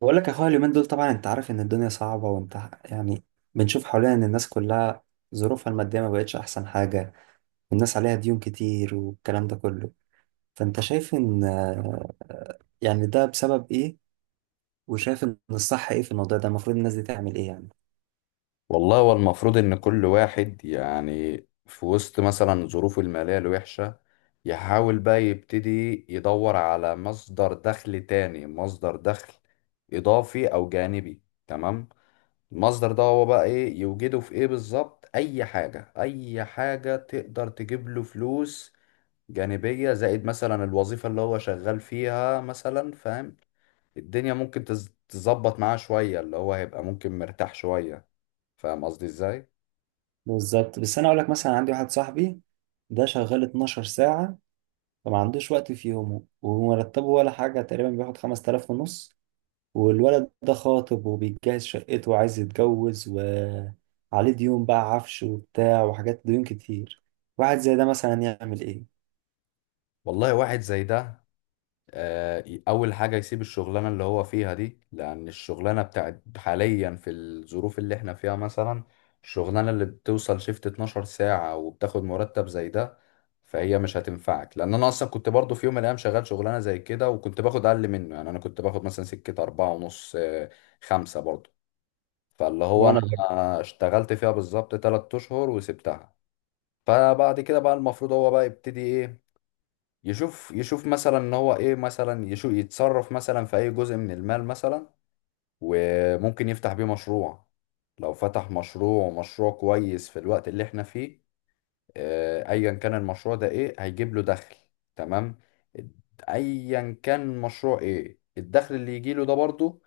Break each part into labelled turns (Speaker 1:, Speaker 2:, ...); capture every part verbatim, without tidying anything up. Speaker 1: بقول لك يا اخويا، اليومين دول طبعا انت عارف ان الدنيا صعبة. وانت، يعني، بنشوف حوالينا ان الناس كلها ظروفها المادية ما بقتش احسن حاجة، والناس عليها ديون كتير والكلام ده كله. فانت شايف ان آه، يعني ده بسبب ايه؟ وشايف ان الصح ايه في الموضوع ده؟ المفروض الناس دي تعمل ايه يعني؟
Speaker 2: والله هو المفروض ان كل واحد يعني في وسط مثلا ظروفه المالية الوحشة يحاول بقى يبتدي يدور على مصدر دخل تاني، مصدر دخل اضافي او جانبي. تمام. المصدر ده هو بقى ايه، يوجده في ايه بالظبط؟ اي حاجة، اي حاجة تقدر تجيب له فلوس جانبية زائد مثلا الوظيفة اللي هو شغال فيها مثلا، فاهم؟ الدنيا ممكن تز- تظبط معاه شوية، اللي هو هيبقى ممكن مرتاح شوية. فاهم قصدي ازاي؟
Speaker 1: بالظبط. بس انا اقول لك، مثلا عندي واحد صاحبي ده شغال 12 ساعة، فما عندوش وقت في يومه، ومرتبه ولا حاجة، تقريبا بياخد خمسة آلاف ونص. والولد ده خاطب وبيجهز شقته وعايز يتجوز، وعليه ديون بقى، عفش وبتاع وحاجات، ديون كتير. واحد زي ده مثلا يعمل ايه؟
Speaker 2: والله واحد زي ده، آه، ي- اول حاجه يسيب الشغلانه اللي هو فيها دي، لان الشغلانه بتاعت حاليا في الظروف اللي احنا فيها مثلا، الشغلانه اللي بتوصل شيفت اتناشر ساعة ساعه وبتاخد مرتب زي ده، فهي مش هتنفعك. لان انا اصلا كنت برضو في يوم من الايام شغال شغلانه زي كده وكنت باخد اقل منه يعني. انا كنت باخد مثلا سكه أربعة ونص، آه، خمسة برضو. فاللي هو انا
Speaker 1: وانا برضه.
Speaker 2: اشتغلت فيها بالظبط تلات أشهر اشهر وسبتها. فبعد كده بقى المفروض هو بقى يبتدي ايه؟ يشوف يشوف مثلا ان هو ايه مثلا، يشوف يتصرف مثلا في اي جزء من المال مثلا وممكن يفتح بيه مشروع. لو فتح مشروع، ومشروع كويس في الوقت اللي احنا فيه، آه، ايا كان المشروع ده ايه، هيجيب له دخل. تمام؟ ايا كان مشروع، ايه الدخل اللي يجيله ده برضه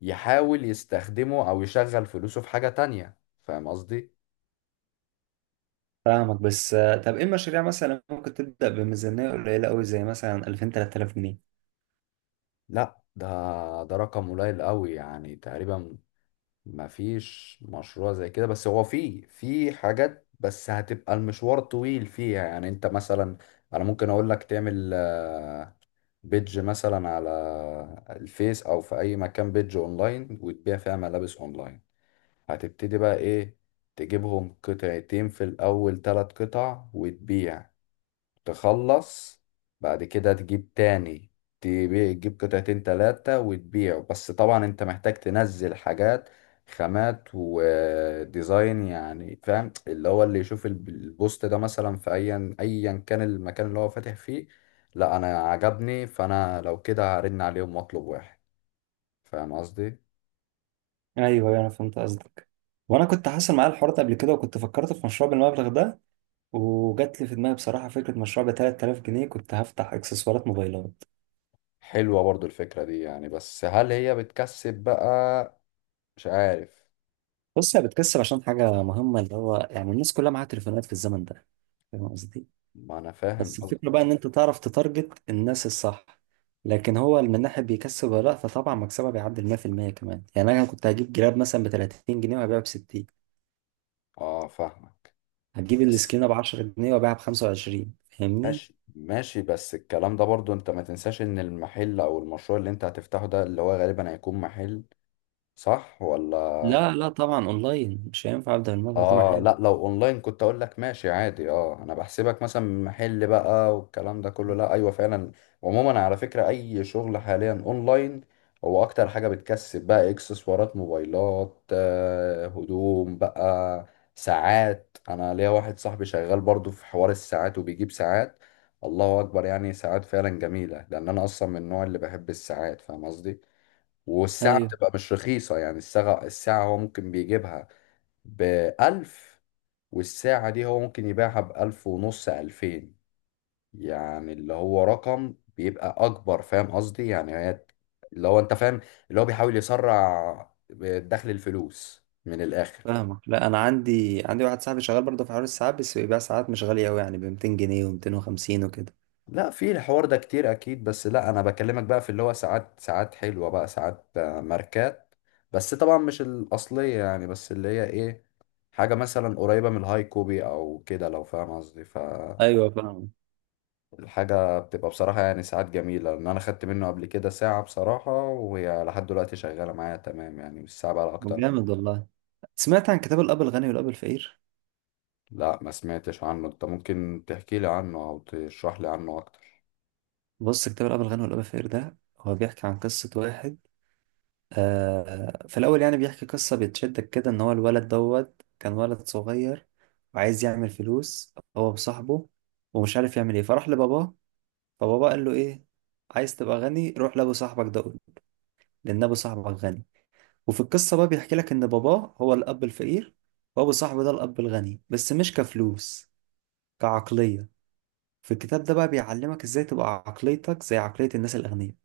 Speaker 2: يحاول يستخدمه او يشغل فلوسه في حاجة تانية. فاهم قصدي؟
Speaker 1: فاهمك. بس آه، طب ايه المشاريع مثلا ممكن تبدأ بميزانية قليلة قوي، زي مثلا ألفين، تلات تلاف جنيه؟
Speaker 2: لا ده، ده رقم قليل قوي يعني. تقريبا ما فيش مشروع زي كده. بس هو في في حاجات، بس هتبقى المشوار طويل فيها. يعني انت مثلا، انا ممكن اقول لك تعمل آه، بيدج مثلا على الفيس او في اي مكان، بيدج اونلاين وتبيع فيها ملابس اونلاين. هتبتدي بقى ايه؟ تجيبهم قطعتين في الاول، ثلاث قطع وتبيع، تخلص، بعد كده تجيب تاني، تبيع، تجيب قطعتين تلاتة وتبيعه. بس طبعا انت محتاج تنزل حاجات خامات وديزاين يعني. فاهم؟ اللي هو اللي يشوف الب- البوست ده مثلا، في ايا ايا كان المكان اللي هو فاتح فيه، لا انا عجبني، فانا لو كده هرن عليهم واطلب واحد. فاهم قصدي؟
Speaker 1: ايوه، أيوه، انا فهمت قصدك. وانا كنت حاصل معايا الحوار ده قبل كده، وكنت فكرت في مشروع بالمبلغ ده. وجات لي في دماغي بصراحة فكرة مشروع ب تلات تلاف جنيه، كنت هفتح اكسسوارات موبايلات.
Speaker 2: حلوة برضو الفكرة دي يعني، بس هل هي بتكسب بقى؟ مش عارف.
Speaker 1: بص، هي بتكسب عشان حاجة مهمة، اللي هو يعني الناس كلها معاها تليفونات في الزمن ده. فاهم قصدي؟
Speaker 2: ما انا فاهم
Speaker 1: بس
Speaker 2: قصدك.
Speaker 1: الفكرة بقى إن أنت تعرف تتارجت الناس الصح. لكن هو من ناحية بيكسب ولا لأ، فطبعا مكسبها بيعدي ال ميه في الميه كمان. يعني أنا كنت هجيب جراب مثلا ب تلاتين جنيه وهبيعه ب ستين.
Speaker 2: اه فاهمك.
Speaker 1: هتجيب
Speaker 2: بس
Speaker 1: السكينة ب عشرة جنيه وهبيعها ب خمسة وعشرين. فاهمني؟
Speaker 2: ماشي ماشي، بس الكلام ده برضو انت ما تنساش ان المحل او المشروع اللي انت هتفتحه ده، اللي هو غالبا هيكون محل، صح ولا؟
Speaker 1: لا، لا، طبعا أونلاين. مش هينفع أبدأ الموضوع طبعا
Speaker 2: اه
Speaker 1: حلو.
Speaker 2: لا، لو اونلاين كنت اقول لك ماشي عادي. اه، انا بحسبك مثلا محل بقى والكلام ده كله. لا، ايوه فعلا. عموما على فكرة، اي شغل حاليا اونلاين هو اكتر حاجة بتكسب بقى. اكسسوارات موبايلات، آه، هدوم بقى، ساعات. انا ليا واحد صاحبي شغال برضو في حوار الساعات وبيجيب ساعات، الله اكبر. يعني ساعات فعلا جميلة، لان انا اصلا من النوع اللي بحب الساعات، فاهم قصدي؟ والساعة
Speaker 1: أيوه
Speaker 2: بتبقى مش رخيصة. يعني الساعة الساعة هو ممكن بيجيبها بألف، والساعة دي هو ممكن يبيعها بألف ونص، ألفين. يعني اللي هو رقم بيبقى أكبر. فاهم قصدي؟ يعني هي اللي هو أنت فاهم، اللي هو بيحاول يسرع دخل الفلوس من الآخر.
Speaker 1: فاهمك. لا، أنا عندي عندي واحد صاحبي شغال برضه في حوار الساعات، بس بيبيع ساعات مش غالية أوي، يعني ب ميتين جنيه و250 وكده.
Speaker 2: لا في الحوار ده كتير أكيد. بس لا، أنا بكلمك بقى في اللي هو ساعات، ساعات حلوة بقى، ساعات، آه، ماركات. بس طبعا مش الأصلية يعني، بس اللي هي إيه، حاجة مثلا قريبة من الهاي كوبي أو كده، لو فاهم قصدي. ف
Speaker 1: ايوه، فاهم.
Speaker 2: الحاجة بتبقى بصراحة يعني ساعات جميلة، لأن أنا خدت منه قبل كده ساعة بصراحة، وهي لحد دلوقتي شغالة معايا تمام. يعني مش ساعة بقى أكتر من-
Speaker 1: جامد والله. سمعت عن كتاب الأب الغني والأب الفقير؟
Speaker 2: لا، ما سمعتش عنه. أنت ممكن تحكي لي عنه أو تشرح لي عنه أكتر؟
Speaker 1: بص، كتاب الأب الغني والأب الفقير ده هو بيحكي عن قصة واحد. آه في الأول يعني بيحكي قصة بتشدك كده، إن هو الولد دوت كان ولد صغير وعايز يعمل فلوس هو وصاحبه، ومش عارف يعمل إيه، فراح لباباه. فباباه قال له إيه؟ عايز تبقى غني؟ روح لأبو صاحبك ده قول، لأن أبو صاحبك غني. وفي القصة بقى بيحكي لك إن باباه هو الأب الفقير، وأبو صاحبه ده الأب الغني، بس مش كفلوس، كعقلية. في الكتاب ده بقى بيعلمك ازاي تبقى عقليتك زي عقلية الناس الأغنياء،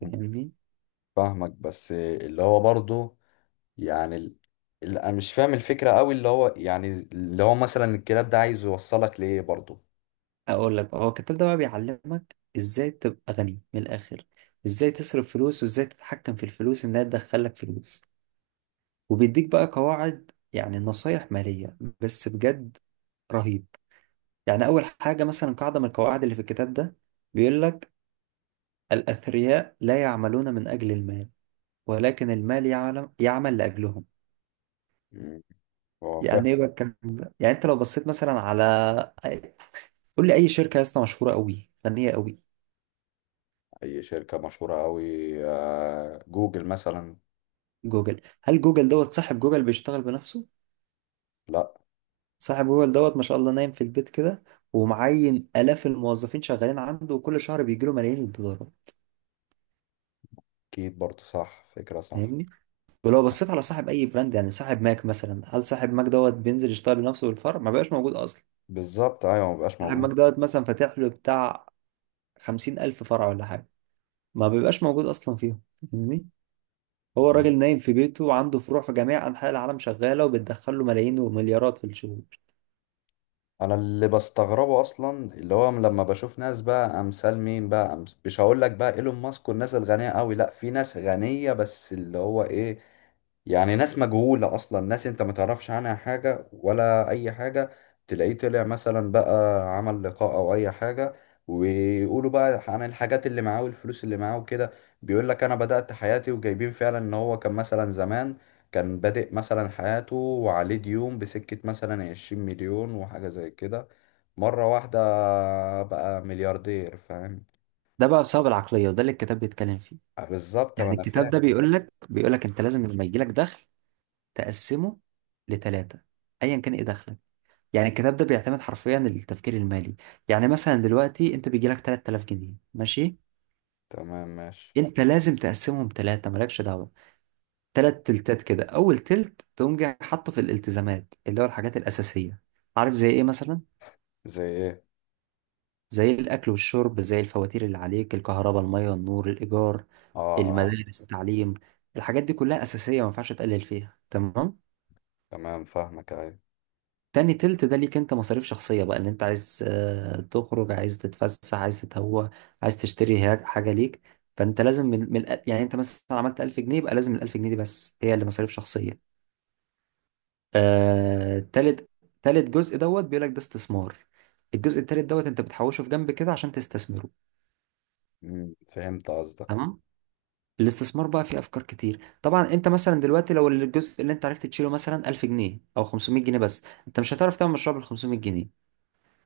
Speaker 1: فاهمني؟
Speaker 2: فاهمك، بس اللي هو برضه يعني ال- اللي أنا مش فاهم الفكرة أوي. اللي هو يعني اللي هو مثلا الكلاب ده عايز يوصلك لإيه برضه؟
Speaker 1: أقول لك بقى، هو الكتاب ده بقى بيعلمك ازاي تبقى غني من الآخر. ازاي تصرف فلوس، وازاي تتحكم في الفلوس انها تدخلك فلوس. وبيديك بقى قواعد، يعني نصايح مالية بس بجد رهيب. يعني أول حاجة مثلا، قاعدة من القواعد اللي في الكتاب ده، بيقول لك: الأثرياء لا يعملون من أجل المال، ولكن المال يعلم يعمل لأجلهم.
Speaker 2: مم. هو
Speaker 1: يعني
Speaker 2: فاهم.
Speaker 1: ايه بقى الكلام ده؟ يعني انت لو بصيت مثلا على، قول لي اي شركه يا اسطى مشهوره قوي، فنيه قوي.
Speaker 2: أي شركة مشهورة أوي؟ آه، جوجل مثلا.
Speaker 1: جوجل. هل جوجل دوت صاحب جوجل بيشتغل بنفسه؟
Speaker 2: لا.
Speaker 1: صاحب جوجل دوت ما شاء الله نايم في البيت كده، ومعين الاف الموظفين شغالين عنده، وكل شهر بيجي له ملايين الدولارات،
Speaker 2: أكيد برضه صح، فكرة صح.
Speaker 1: فاهمني؟ ولو بصيت على صاحب اي براند، يعني صاحب ماك مثلا، هل صاحب ماك دوت بينزل يشتغل بنفسه بالفرع؟ ما بقاش موجود اصلا.
Speaker 2: بالظبط ايوه، مبقاش
Speaker 1: صاحب
Speaker 2: موجود.
Speaker 1: ماك دوت مثلا فاتح له بتاع خمسين الف فرع ولا حاجه، ما بيبقاش موجود اصلا فيهم، فاهمني؟ هو الراجل نايم في بيته وعنده فروع في جميع انحاء العالم شغاله، وبتدخل له ملايين ومليارات في الشهور.
Speaker 2: انا اللي بستغربه اصلا، اللي هو لما بشوف ناس بقى امثال مين بقى، أمث... مش هقول لك بقى ايلون ماسك والناس الغنيه قوي، لا في ناس غنيه بس اللي هو ايه، يعني ناس مجهوله اصلا، ناس انت ما تعرفش عنها حاجه ولا اي حاجه. تلاقيه طلع مثلا بقى، عمل لقاء او اي حاجه، ويقولوا بقى عن الحاجات اللي معاه والفلوس اللي معاه وكده. بيقول لك انا بدأت حياتي، وجايبين فعلا ان هو كان مثلا زمان كان بادئ مثلا حياته وعليه ديون بسكة مثلا عشرين مليون وحاجة زي كده، مرة واحدة بقى ملياردير. فاهم؟
Speaker 1: ده بقى بسبب العقلية، وده اللي الكتاب بيتكلم فيه.
Speaker 2: آه، بالظبط، ما
Speaker 1: يعني
Speaker 2: أنا
Speaker 1: الكتاب
Speaker 2: فاهم.
Speaker 1: ده بيقول لك بيقول لك انت لازم لما يجي لك دخل تقسمه لثلاثة، ايا كان ايه دخلك. يعني الكتاب ده بيعتمد حرفيا التفكير المالي. يعني مثلا دلوقتي انت بيجي لك تلات تلاف جنيه، ماشي.
Speaker 2: تمام ماشي.
Speaker 1: انت لازم تقسمهم ثلاثة، مالكش دعوة. ثلاث تلتات كده. اول تلت تقوم جاي حاطه في الالتزامات، اللي هو الحاجات الأساسية. عارف زي ايه مثلا؟
Speaker 2: زي إيه؟
Speaker 1: زي الأكل والشرب، زي الفواتير اللي عليك، الكهرباء، المية، النور، الإيجار،
Speaker 2: آه. آه.
Speaker 1: المدارس، التعليم. الحاجات دي كلها أساسية، ما ينفعش تقلل فيها. تمام.
Speaker 2: تمام فاهمك، أيوة.
Speaker 1: تاني تلت ده ليك انت، مصاريف شخصية بقى. ان انت عايز آه، تخرج، عايز تتفسح، عايز تتهوى، عايز تشتري هاج- حاجة ليك. فانت لازم من, من الأ- يعني انت مثلا عملت ألف جنيه، يبقى لازم ال ألف جنيه دي بس هي اللي مصاريف شخصية. آه تالت تالت جزء دوت بيقول لك ده استثمار. الجزء التالت دوت انت بتحوشه في جنب كده عشان تستثمره.
Speaker 2: مم، فهمت قصدك.
Speaker 1: تمام. الاستثمار بقى فيه افكار كتير. طبعا انت مثلا دلوقتي لو الجزء اللي انت عرفت تشيله مثلا ألف جنيه او خمسمائة جنيه بس، انت مش هتعرف تعمل مشروع بال خمسمائة جنيه.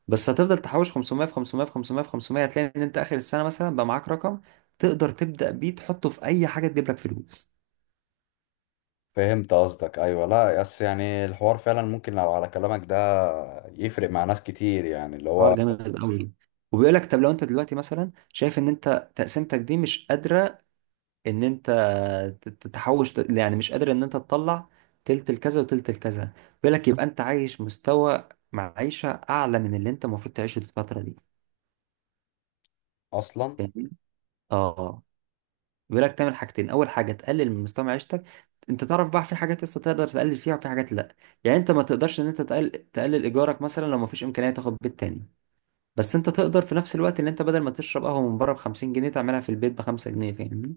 Speaker 1: بس هتفضل تحوش خمسمائة في خمسمائة في خمسمائة في خمسمائة، هتلاقي ان انت اخر السنه مثلا بقى معاك رقم تقدر تبدا بيه، تحطه في اي حاجه تجيب لك فلوس.
Speaker 2: فهمت قصدك أيوة. لا بس يعني الحوار فعلا ممكن لو على كلامك ده يفرق مع ناس كتير، يعني اللي
Speaker 1: حوار
Speaker 2: هو
Speaker 1: جامد قوي. وبيقول لك طب لو انت دلوقتي مثلا شايف ان انت تقسيمتك دي مش قادره، ان انت ت- تتحوش، يعني مش قادر ان انت تطلع تلت الكذا وتلت الكذا، بيقول لك يبقى انت عايش مستوى معيشة اعلى من اللي انت المفروض تعيشه في الفترة دي،
Speaker 2: أصلا.
Speaker 1: فاهمني؟ اه. بيقول لك تعمل حاجتين. اول حاجة، تقلل من مستوى معيشتك. انت تعرف بقى في حاجات لسه تقدر تقلل فيها، وفي حاجات لا. يعني انت ما تقدرش ان انت تقل... تقلل ايجارك مثلا لو ما فيش امكانية تاخد بيت تاني. بس انت تقدر في نفس الوقت ان انت بدل ما تشرب قهوة من بره ب 50 جنيه، تعملها في البيت ب 5 جنيه. فاهمني؟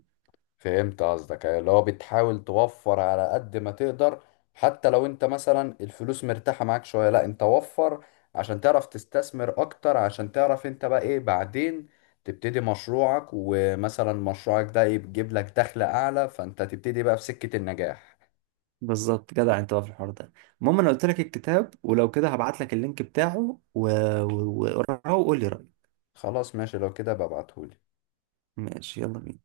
Speaker 2: فهمت قصدك أيوة، اللي هو بتحاول توفر على قد ما تقدر. حتى لو انت مثلا الفلوس مرتاحة معاك شوية، لا، انت وفر عشان تعرف تستثمر اكتر، عشان تعرف انت بقى ايه بعدين، تبتدي مشروعك، ومثلا مشروعك ده يجيب لك دخل اعلى، فانت تبتدي بقى في سكة النجاح.
Speaker 1: بالظبط جدع انت بقى في الحوار ده. المهم، انا قلت لك الكتاب ولو كده هبعت لك اللينك بتاعه و- و- وقراه وقول لي رأيك.
Speaker 2: خلاص ماشي، لو كده ببعتهولي.
Speaker 1: ماشي، يلا بينا.